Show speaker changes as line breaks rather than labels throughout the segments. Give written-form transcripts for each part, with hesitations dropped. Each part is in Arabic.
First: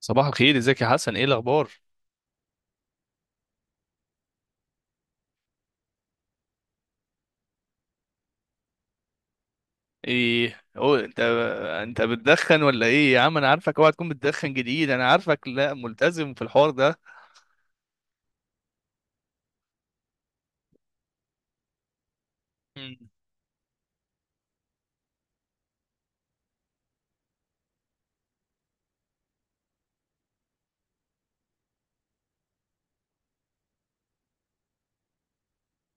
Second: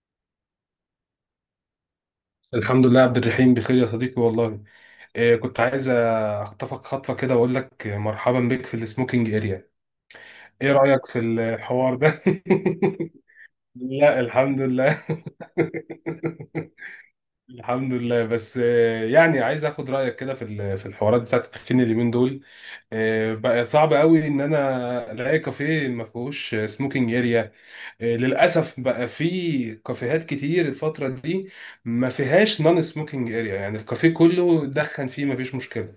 صباح الخير، ازيك يا حسن؟ ايه الاخبار؟
الحمد لله عبد الرحيم بخير يا صديقي والله. إيه، كنت عايز اخطفك خطفة كده واقول لك مرحبا بك في السموكينج اريا.
ايه
ايه
هو
رأيك في
انت
الحوار
انت
ده؟
بتدخن ولا ايه يا عم؟ انا عارفك، اوعى تكون
لا
بتدخن
الحمد
جديد. انا
لله.
عارفك لا، ملتزم في الحوار ده.
الحمد لله. بس يعني عايز اخد رايك كده في في الحوارات بتاعت التدخين اليومين دول.
مم.
بقى صعب قوي ان انا الاقي كافيه ما فيهوش سموكينج اريا. للاسف بقى في كافيهات كتير الفتره دي ما فيهاش نون سموكينج اريا، يعني الكافيه كله دخن فيه ما فيش مشكله.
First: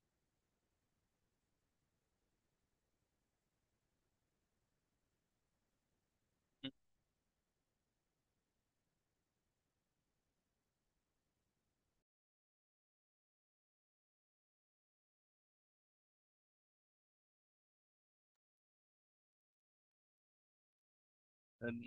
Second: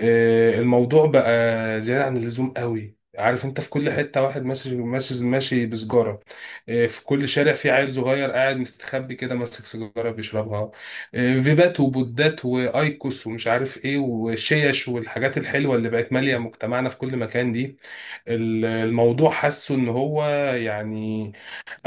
الموضوع بقى زيادة عن اللزوم قوي، عارف انت، في كل حتة واحد ماشي بسجارة. في كل شارع في عيل صغير قاعد مستخبي كده ماسك سيجارة بيشربها. فيبات وبودات وايكوس ومش عارف ايه وشيش والحاجات الحلوة اللي بقت مالية مجتمعنا في كل مكان دي. الموضوع حاسه ان هو يعني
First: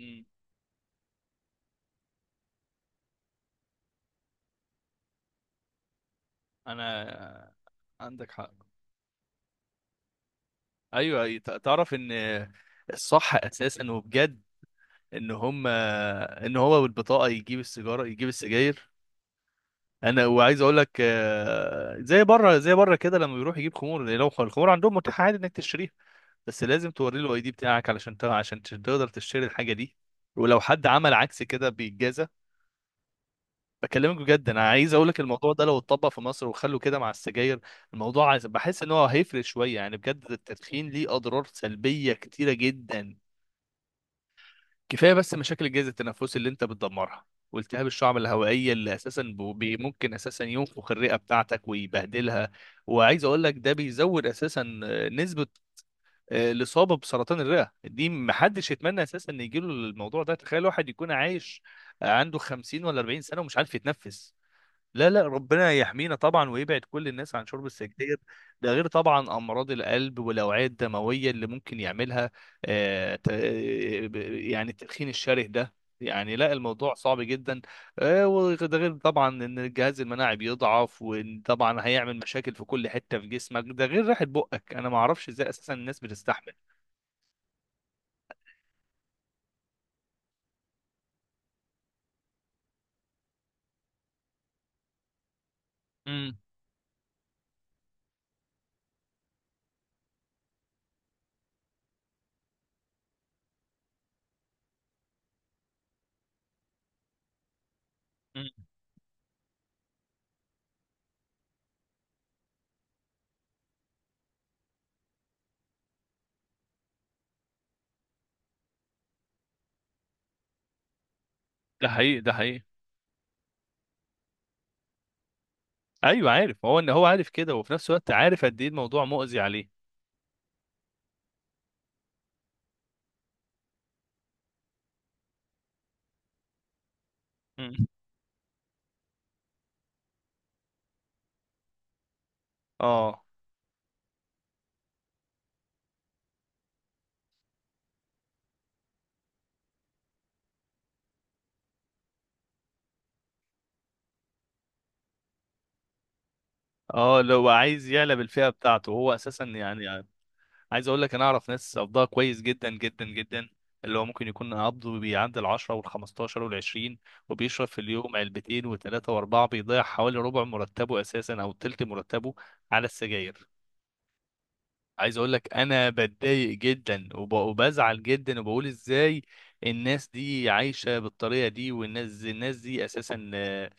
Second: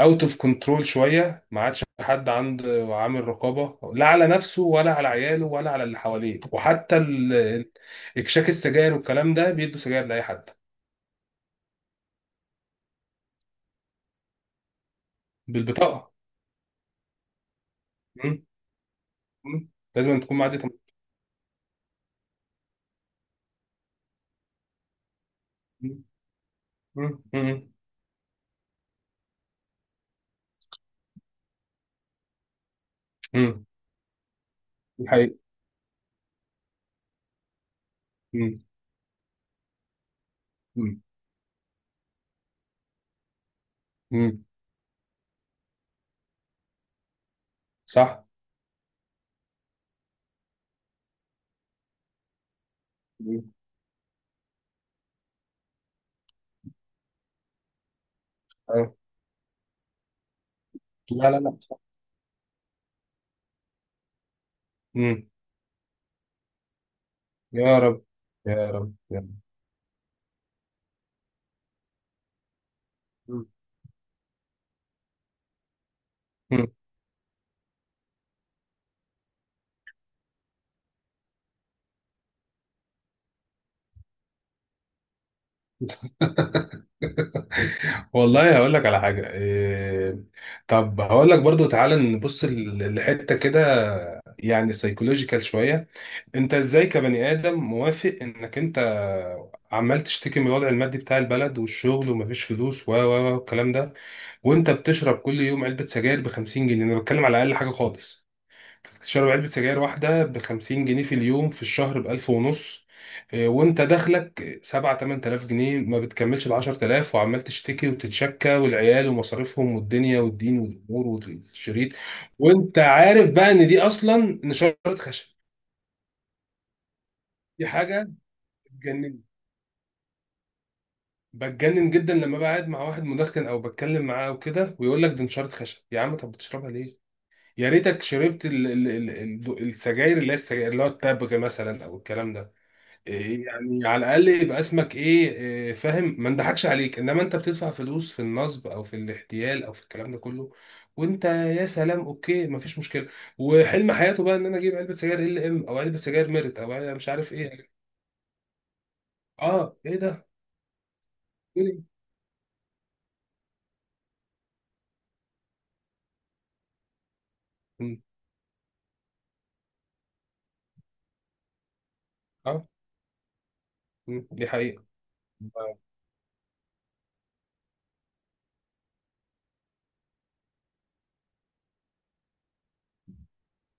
اوت اوف كنترول شويه. ما عادش حد عنده عامل رقابه، لا على نفسه ولا على عياله ولا على اللي حواليه. وحتى
انا عندك
اكشاك
حق.
السجاير والكلام ده بيدوا سجاير لاي حد
ايوه، تعرف ان الصح اساسا وبجد ان
بالبطاقه.
ان هو بالبطاقه يجيب يجيب
مم.
السجاير.
مم. لازم أن تكون معدي
وعايز اقول لك، زي بره كده، لما بيروح يجيب خمور، لو الخمور عندهم متاح عادي انك تشتريها،
مم.
بس لازم توري
مم.
له الاي دي
مم.
بتاعك علشان عشان تقدر تشتري الحاجه دي. ولو حد عمل عكس كده بيتجازى.
مم.
بكلمك بجد، انا عايز اقول
دي
لك
حقيقة.
الموضوع ده لو اتطبق في مصر وخلوا كده مع السجاير، الموضوع
مم.
بحس ان هو هيفرق شويه. يعني بجد التدخين
مم.
ليه اضرار سلبيه كتيره جدا.
مم.
كفايه بس مشاكل الجهاز التنفسي اللي انت بتدمرها، والتهاب الشعب
صح.
الهوائيه اللي اساسا ممكن اساسا ينفخ الرئه بتاعتك ويبهدلها. وعايز اقول
مم.
لك ده بيزود اساسا نسبه الاصابه بسرطان الرئه. دي محدش
أيوة.
يتمنى اساسا ان يجيله الموضوع ده. تخيل واحد يكون
لا لا
عايش،
لا.
عنده 50 ولا 40 سنه ومش عارف يتنفس. لا لا،
مم.
ربنا يحمينا طبعا ويبعد كل الناس عن شرب
يا رب.
السجاير.
يا
ده غير
رب يا رب.
طبعا امراض القلب والاوعيه الدمويه اللي ممكن يعملها. يعني التدخين الشره ده، يعني لا
مم.
الموضوع صعب جدا. وده غير طبعا ان الجهاز المناعي بيضعف، وطبعا هيعمل مشاكل في كل حته في جسمك، ده غير ريحه بقك. انا ما اعرفش ازاي اساسا الناس بتستحمل.
والله هقول لك على حاجة إيه. طب هقول لك برضو، تعالى نبص لحتة كده يعني سيكولوجيكال شوية.
امم
انت ازاي كبني آدم موافق انك انت عمال تشتكي من الوضع المادي بتاع البلد والشغل ومفيش فلوس و الكلام ده، وانت بتشرب كل يوم علبة سجاير ب 50 جنيه؟ انا بتكلم على اقل حاجة خالص.
امم
تشرب علبة سجاير واحدة بخمسين جنيه في اليوم، في الشهر بألف ونص. وانت دخلك سبعة تمن تلاف جنيه، ما بتكملش العشر تلاف، وعمال تشتكي وتتشكى والعيال ومصاريفهم والدنيا والدين والأمور
ده
والشريط،
حقيقي، ده حقيقي.
وانت عارف بقى ان دي أصلا نشارة خشب.
ايوه عارف، هو ان هو عارف كده،
دي
وفي نفس الوقت
حاجة
عارف قد ايه الموضوع
بتجنن
مؤذي عليه.
بتجنن جدا لما بقعد مع واحد مدخن أو بتكلم معاه وكده ويقول لك دي نشارة خشب. يا عم، طب بتشربها ليه؟ يا
امم
ريتك شربت ال السجاير اللي هي السجاير اللي هو التبغ مثلا أو الكلام ده.
اه،
إيه يعني، على الاقل يبقى اسمك ايه، فاهم، ما نضحكش عليك. انما انت بتدفع فلوس في النصب او في الاحتيال او في الكلام ده كله، وانت يا سلام، اوكي ما فيش مشكله، وحلم حياته بقى ان انا اجيب علبه سجاير ال ام او علبه سجاير ميرت او علبة مش
اه.
عارف
لو
ايه.
عايز يعلى بالفئه بتاعته هو اساسا
اه ايه
يعني.
ده؟
عايز اقول لك، انا اعرف ناس
إيه؟
قبضها كويس جدا جدا جدا، اللي هو ممكن يكون قبضه بيعدي ال 10 وال 15 وال 20، وبيشرب في
م،
اليوم علبتين وثلاثه واربعه، بيضيع حوالي ربع مرتبه اساسا او تلت مرتبه
اه.
على السجاير.
دي حقيقه.
عايز اقول لك، انا بتضايق جدا وبزعل جدا، وبقول ازاي الناس دي عايشه بالطريقه دي؟ الناس دي اساسا آه،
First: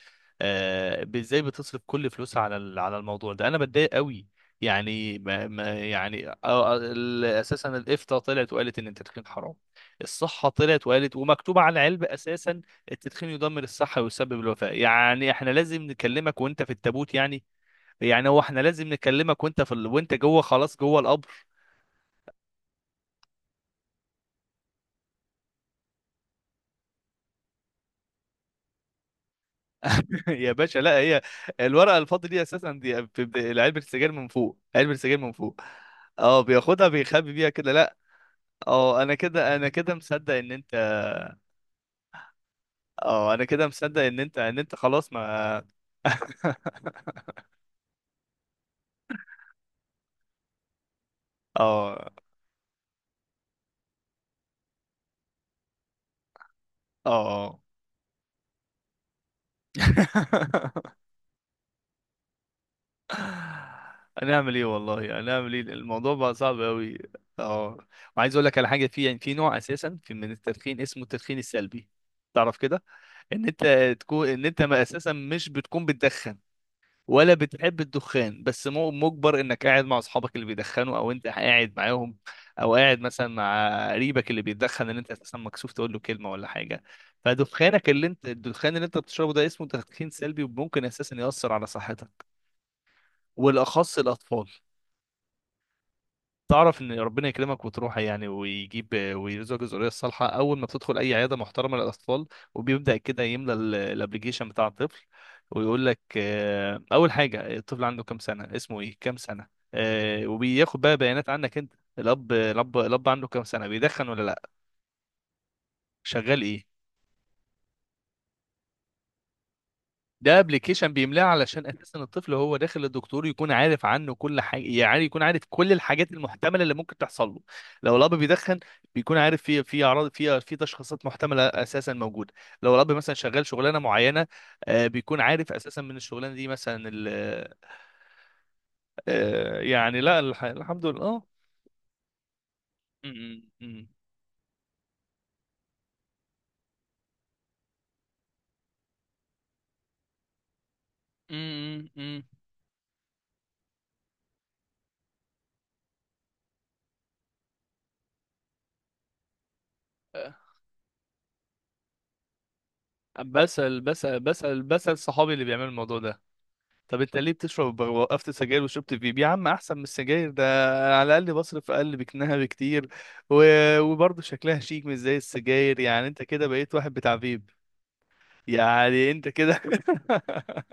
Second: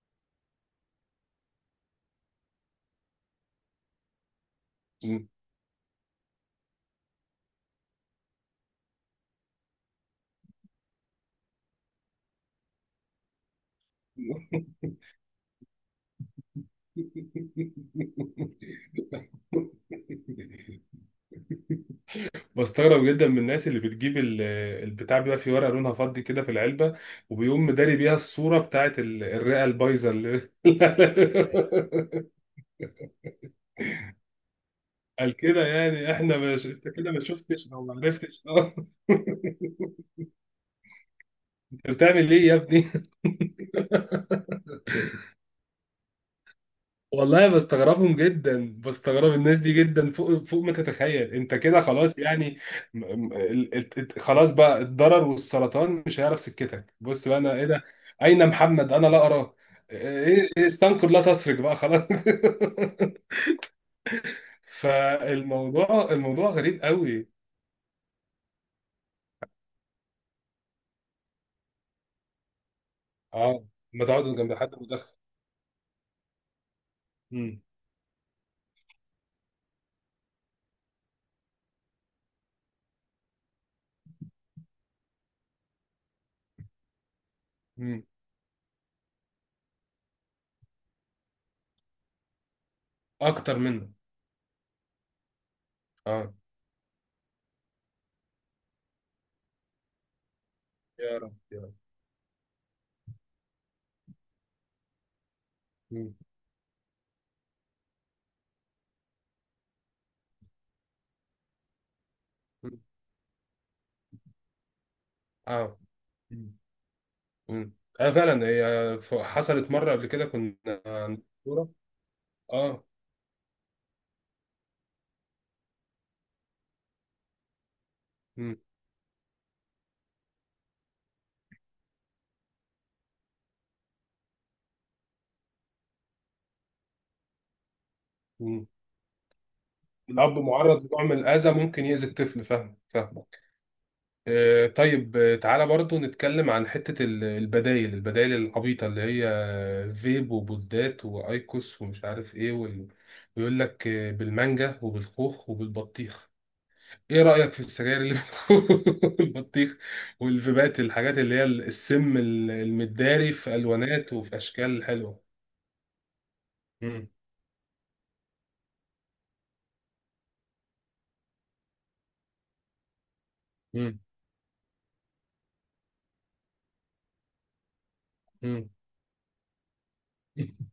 آه، ب- ازاي بتصرف كل فلوسها على على الموضوع ده؟ انا بتضايق قوي. يعني
م.
يعني اساسا الافتاء طلعت وقالت ان التدخين حرام. الصحه طلعت وقالت، ومكتوب على العلبه اساسا التدخين يدمر الصحه ويسبب الوفاه. يعني احنا لازم نكلمك وانت في التابوت؟ يعني يعني هو احنا لازم نكلمك وانت في وانت جوه، خلاص جوه القبر؟
بستغرب جدا من الناس اللي بتجيب البتاع بيبقى في ورقه لونها فضي كده في العلبه، وبيقوم مداري بيها الصوره بتاعت الرئه البايظه اللي
يا باشا لا، هي الورقه الفاضي دي اساسا، دي بتبقى علبه السجاير من فوق، علبه السجاير من
قال
فوق.
كده، يعني احنا
اه،
مش
بياخدها
انت كده ما
بيخبي بيها
شفتش
كده،
او ما
لا.
عرفتش، اه.
اه، انا كده مصدق ان انت.
انت بتعمل ايه يا ابني؟
اه، انا كده مصدق ان ان انت خلاص، ما.
والله بستغربهم جدا، بستغرب الناس دي جدا، فوق ما تتخيل. انت كده
اه،
خلاص يعني خلاص بقى، الضرر والسرطان مش هيعرف سكتك. بص بقى، انا
اه.
ايه ده، اين محمد انا لا اراه، ايه إيه السنكر، لا تسرق بقى خلاص.
هنعمل ايه والله؟ هنعمل ايه؟
فالموضوع،
الموضوع بقى
الموضوع
صعب
غريب
قوي.
قوي.
اه، وعايز اقول لك على حاجه. في يعني في نوع اساسا في من التدخين اسمه التدخين السلبي. تعرف كده، ان
اه،
انت
ما
تكون،
تقعدوا
ان
جنب
انت
حد
ما اساسا
مدخن.
مش بتكون بتدخن ولا
مم.
بتحب الدخان، بس مجبر انك قاعد مع اصحابك اللي بيدخنوا او انت قاعد معاهم، او قاعد مثلا مع قريبك اللي بيدخن اللي انت اساسا مكسوف تقول له كلمه ولا حاجه. فدخانك
مم.
اللي انت، الدخان اللي انت بتشربه ده، اسمه تدخين سلبي، وممكن اساسا ياثر على صحتك،
اكتر منه.
والاخص الاطفال.
اه.
تعرف ان ربنا يكرمك وتروح يعني ويجيب، ويرزقك الذريه الصالحه، اول ما بتدخل اي
يا رب
عياده
يا رب.
محترمه للاطفال وبيبدا كده يملى الابلكيشن بتاع الطفل، ويقول لك
مم.
اول حاجه الطفل عنده كام سنه، اسمه ايه، كام سنه. وبياخد بقى بيانات عنك انت،
مم.
الاب عنده كام سنه، بيدخن ولا لا،
اه.
شغال
مم.
ايه.
مم. اه، فعلا هي حصلت مره قبل كده
ده
كنا
ابلكيشن بيملاه علشان
كورة.
اساسا الطفل هو داخل
اه.
للدكتور، يكون عارف عنه كل حاجه، يعني يكون عارف كل الحاجات المحتمله اللي ممكن تحصل له. لو الاب
مم.
بيدخن، بيكون عارف في اعراض، في تشخيصات محتمله اساسا موجوده. لو الاب مثلا شغال شغلانه معينه، بيكون عارف اساسا من الشغلانه دي مثلا
مم.
يعني لا،
الأب
الحمد
معرض
لله.
لنوع من
اه.
الأذى ممكن يأذي الطفل، فاهم، فاهمك.
م- م-
آه طيب، تعالى برضو نتكلم عن حتة البدايل، العبيطة اللي هي فيب وبودات وأيكوس
م- م-
ومش
م-
عارف إيه وال. ويقول لك بالمانجا وبالخوخ وبالبطيخ. إيه رأيك في السجاير اللي بالبطيخ، والفيبات، الحاجات اللي هي السم
م.
المداري في
بسأل
ألوانات وفي أشكال حلوة.
صحابي اللي بيعملوا الموضوع ده، طب
مم.
انت ليه بتشرب؟ وقفت سجاير وشربت فيب يا عم احسن من السجاير ده، انا على الاقل بصرف اقل بكنها بكتير، و... وبرضه شكلها شيك مش زي السجاير. يعني انت كده بقيت واحد بتاع فيب،
مم.
يعني انت كده.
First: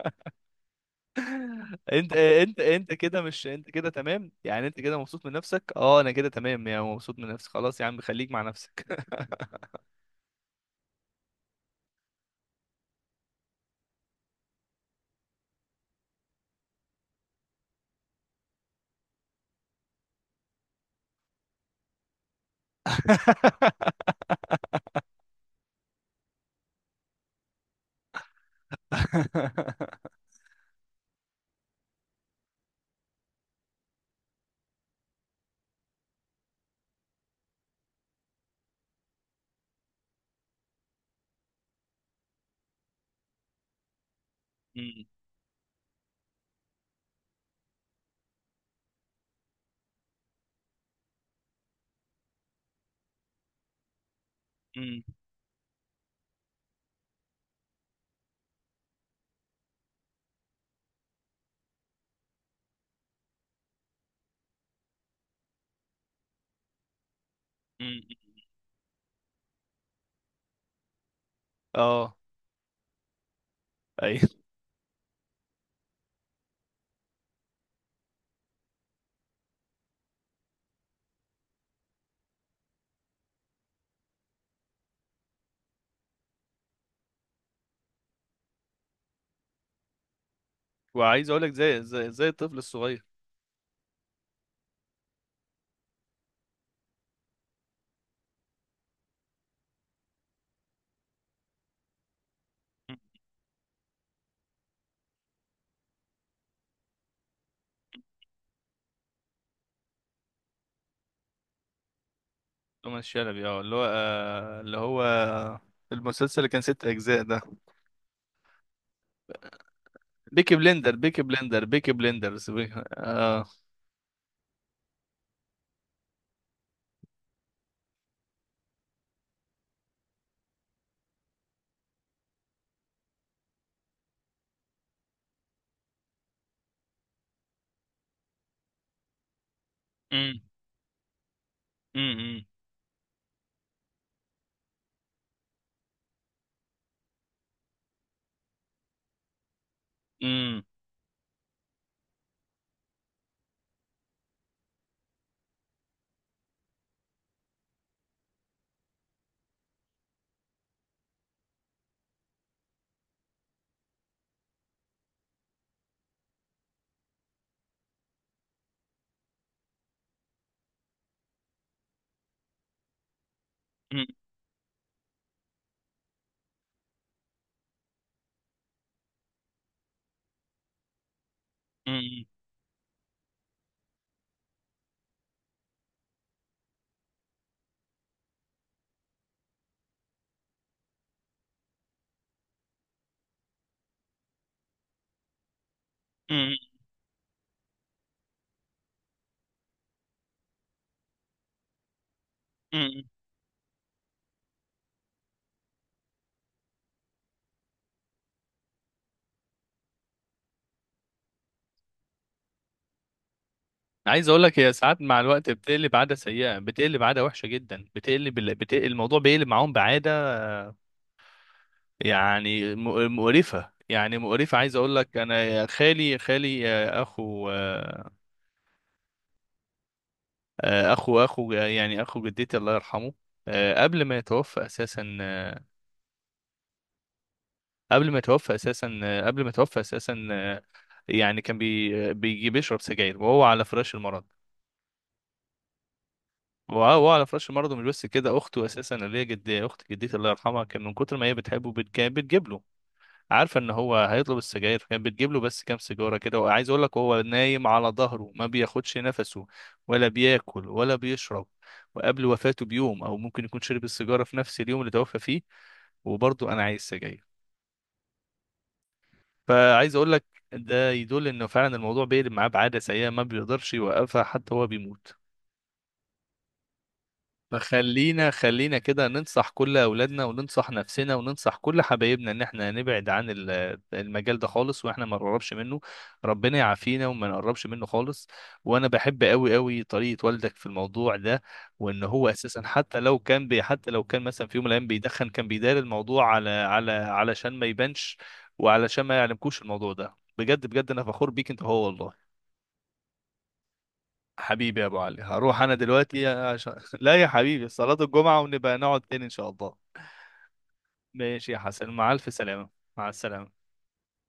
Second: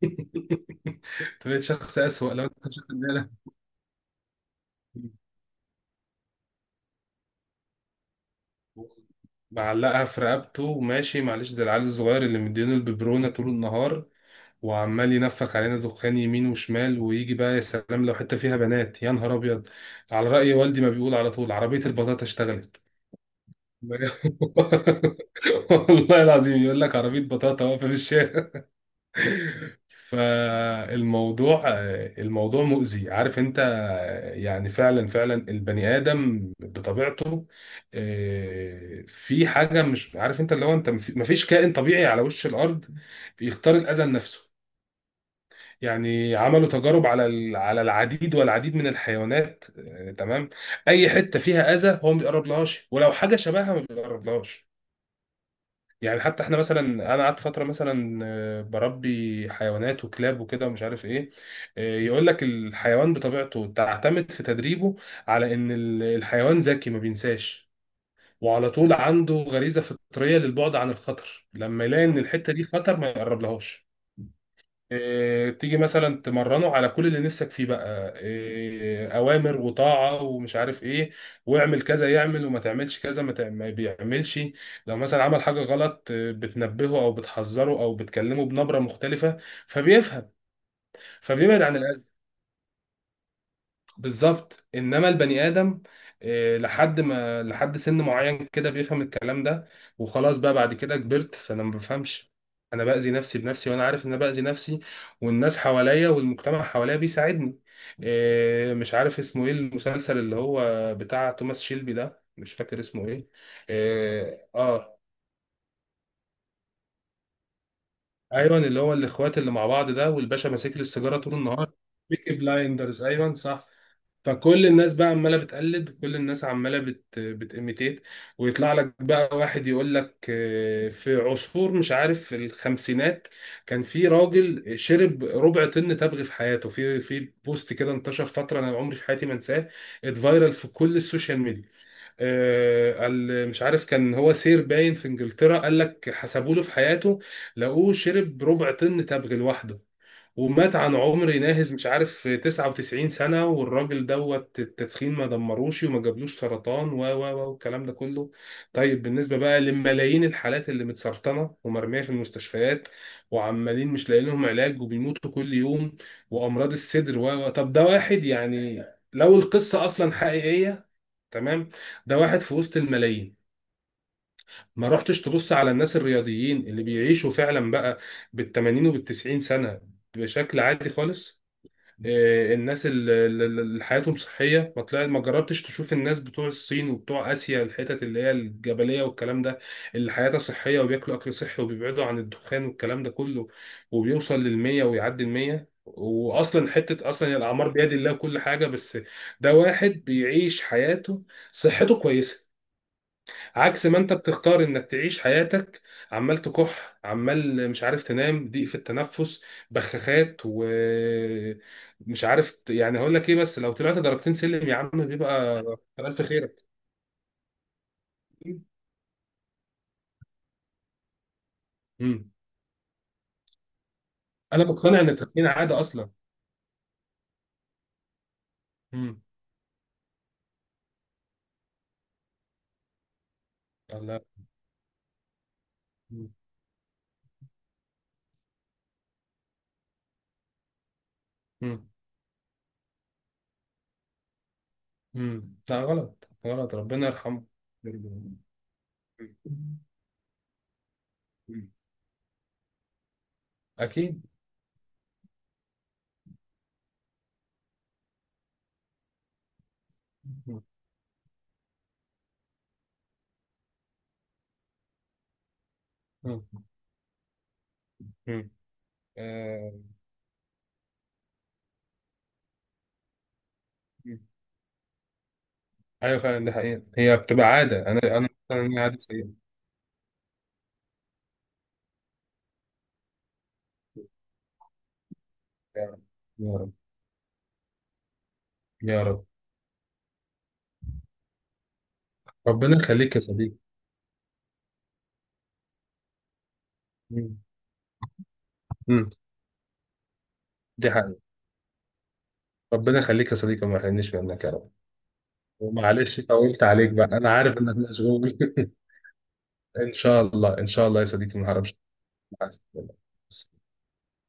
انت بقيت شخص أسوأ لو انت مش
انت
واخد
كده،
بالك.
مش انت كده تمام؟ يعني انت كده مبسوط من نفسك؟ اه انا كده تمام، يعني مبسوط من نفسي، خلاص يا عم، خليك مع نفسك.
معلقها في رقبته وماشي، معلش، زي العيال الصغير اللي مدينه الببرونة طول النهار، وعمال ينفخ علينا دخان يمين وشمال. ويجي بقى، يا سلام، لو حتة فيها بنات، يا نهار أبيض! على رأي والدي ما بيقول على طول: عربية البطاطا اشتغلت. والله العظيم يقول لك عربية بطاطا واقفة في الشارع. فالموضوع، الموضوع مؤذي، عارف انت. يعني فعلا، البني ادم بطبيعته في حاجه مش عارف انت، اللي هو انت مفيش كائن طبيعي على وش الارض بيختار الاذى لنفسه.
م-
يعني عملوا تجارب على على العديد والعديد من الحيوانات، تمام، اي حته فيها اذى هو ما بيقربلهاش، ولو حاجه شبهها ما بيقربلهاش.
م-
يعني حتى احنا مثلا، انا قعدت فتره مثلا بربي حيوانات وكلاب وكده ومش عارف ايه. يقول لك الحيوان بطبيعته تعتمد في تدريبه على ان الحيوان ذكي ما بينساش،
م- م.
وعلى طول عنده غريزه فطريه للبعد عن الخطر، لما يلاقي
اه،
ان الحته دي خطر ما يقرب لهاش.
ايوه.
تيجي مثلا تمرنه على كل اللي نفسك فيه بقى، اوامر وطاعه ومش عارف ايه، واعمل كذا يعمل، وما تعملش كذا ما بيعملش. لو مثلا عمل حاجه غلط، بتنبهه او بتحذره او بتكلمه بنبره مختلفه، فبيفهم،
وعايز اقول لك
فبيبعد عن
زي
الاذى.
زي زي الطفل الصغير.
بالظبط. انما البني ادم لحد ما، لحد سن معين كده بيفهم الكلام ده، وخلاص بقى بعد كده كبرت فانا ما بفهمش. انا باذي نفسي بنفسي وانا عارف ان انا باذي نفسي، والناس حواليا والمجتمع حواليا بيساعدني. مش عارف اسمه ايه المسلسل اللي هو بتاع توماس شيلبي ده، مش فاكر
توماس
اسمه ايه.
شلبي، اه،
اه،
اللي هو المسلسل اللي كان ست اجزاء ده.
ايوه، اللي هو الاخوات اللي مع بعض ده والباشا ماسك لي السيجاره طول النهار.
بيكي
بيكي
بلندرز،
بلايندرز، ايوه
اه.
صح. فكل الناس بقى عماله بتقلد، كل الناس عماله بتيميتيت. ويطلع لك بقى واحد يقول لك في عصفور مش عارف في الخمسينات كان في راجل شرب ربع طن تبغ في حياته، في بوست كده انتشر فتره، انا عمري في حياتي ما انساه،
أمم،
اتفايرل في كل السوشيال ميديا.
أمم،
قال مش عارف كان هو سير باين في انجلترا، قال لك حسبوا له في حياته لقوه شرب ربع طن تبغ لوحده،
أمم،
ومات عن عمر ناهز مش عارف 99 سنة، والراجل دوت التدخين ما دمروش وما جابلوش سرطان و والكلام ده كله. طيب بالنسبة بقى لملايين الحالات اللي متسرطنة ومرمية في المستشفيات وعمالين مش لاقيين لهم علاج وبيموتوا كل يوم، وأمراض الصدر و طب، ده واحد يعني، لو القصة أصلا حقيقية، تمام، ده واحد في وسط الملايين.
أمم،
ما رحتش تبص على الناس الرياضيين اللي بيعيشوا فعلا بقى بال 80 وبال 90 سنة بشكل عادي خالص؟
أمم،
الناس اللي حياتهم صحية، ما طلعت ما جربتش تشوف الناس بتوع الصين وبتوع آسيا، الحتت اللي هي الجبلية والكلام ده، اللي حياتها صحية وبياكلوا أكل صحي وبيبعدوا عن الدخان والكلام ده كله، وبيوصل للمية ويعدي المية؟
أمم،
وأصلا حتة أصلا الأعمار بيد الله، كل حاجة بس، ده واحد بيعيش حياته صحته كويسة،
أمم.
عكس ما انت بتختار انك تعيش حياتك، عمال تكح، عمال مش عارف تنام، ضيق في التنفس، بخاخات ومش عارف يعني هقول لك ايه، بس لو طلعت
عايز
درجتين
اقول لك،
سلم
هي
يا عم
ساعات مع الوقت
بيبقى
بتقلب
كتر
عاده
الف
سيئه،
خيرك.
بتقلب عاده وحشه جدا، الموضوع بيقلب معاهم بعاده.
مم.
يعني مقرفه، يعني مقرفه.
انا
عايز اقول
مقتنع ان
لك،
التدخين
انا
عاده اصلا.
خالي، آه، اخو آه،
مم.
آه، اخو، يعني اخو جدتي الله يرحمه. آه، قبل ما
الله.
يتوفى اساسا آه،
مم.
قبل ما يتوفى اساسا آه، قبل ما يتوفى اساسا، يعني كان
مم.
بيجي بيشرب سجاير وهو على فراش المرض.
لا غلط غلط، ربنا
وهو على
يرحمه.
فراش المرض، ومش بس كده،
مم.
اخته اساسا اللي هي جد، اخت جدتي الله يرحمها، كان من كتر ما هي
مم.
بتحبه بتجيب له، عارفه ان هو
اكيد.
هيطلب السجاير، فكانت بتجيب له بس كام سيجاره كده. وعايز اقول لك، وهو نايم على ظهره ما بياخدش نفسه ولا
مم.
بياكل ولا بيشرب، وقبل وفاته بيوم، او ممكن يكون شرب السيجاره في نفس اليوم اللي توفى فيه،
مم.
وبرضه انا عايز سجاير.
مم. آه.
فعايز اقول لك، ده يدل انه فعلا الموضوع بيقلب معاه بعاده سيئه ما بيقدرش يوقفها حتى هو بيموت.
ايوه فعلا دي حقيقة، هي بتبقى عادة، انا
فخلينا
مثلا هي عادة
كده
سيئة.
ننصح كل اولادنا، وننصح نفسنا، وننصح كل حبايبنا ان احنا نبعد عن المجال ده خالص، واحنا ما نقربش منه.
يا رب. يا
ربنا
رب
يعافينا وما نقربش منه خالص. وانا
يا
بحب
رب.
قوي قوي طريقة والدك في الموضوع ده، وان هو اساسا
ربنا يخليك يا صديقي.
حتى لو كان مثلا في يوم من الايام بيدخن، كان بيدار الموضوع على
مم.
علشان ما يبانش، وعلشان
مم.
ما يعلمكوش الموضوع ده. بجد بجد،
دي
انا
حقيقة.
فخور بيك انت، هو والله.
ربنا يخليك يا صديقي وما يحرمنيش منك يا رب.
حبيبي يا ابو علي، هروح انا
ومعلش
دلوقتي
طولت
عشان
عليك بقى،
لا يا
انا عارف
حبيبي
انك
صلاة
مشغول.
الجمعة، ونبقى نقعد تاني ان شاء الله.
ان شاء الله، ان شاع الله يا صديقي
ماشي
ما
يا
هربش.
حسن، مع الف
مع
سلامة.
السلامة.
مع السلامة.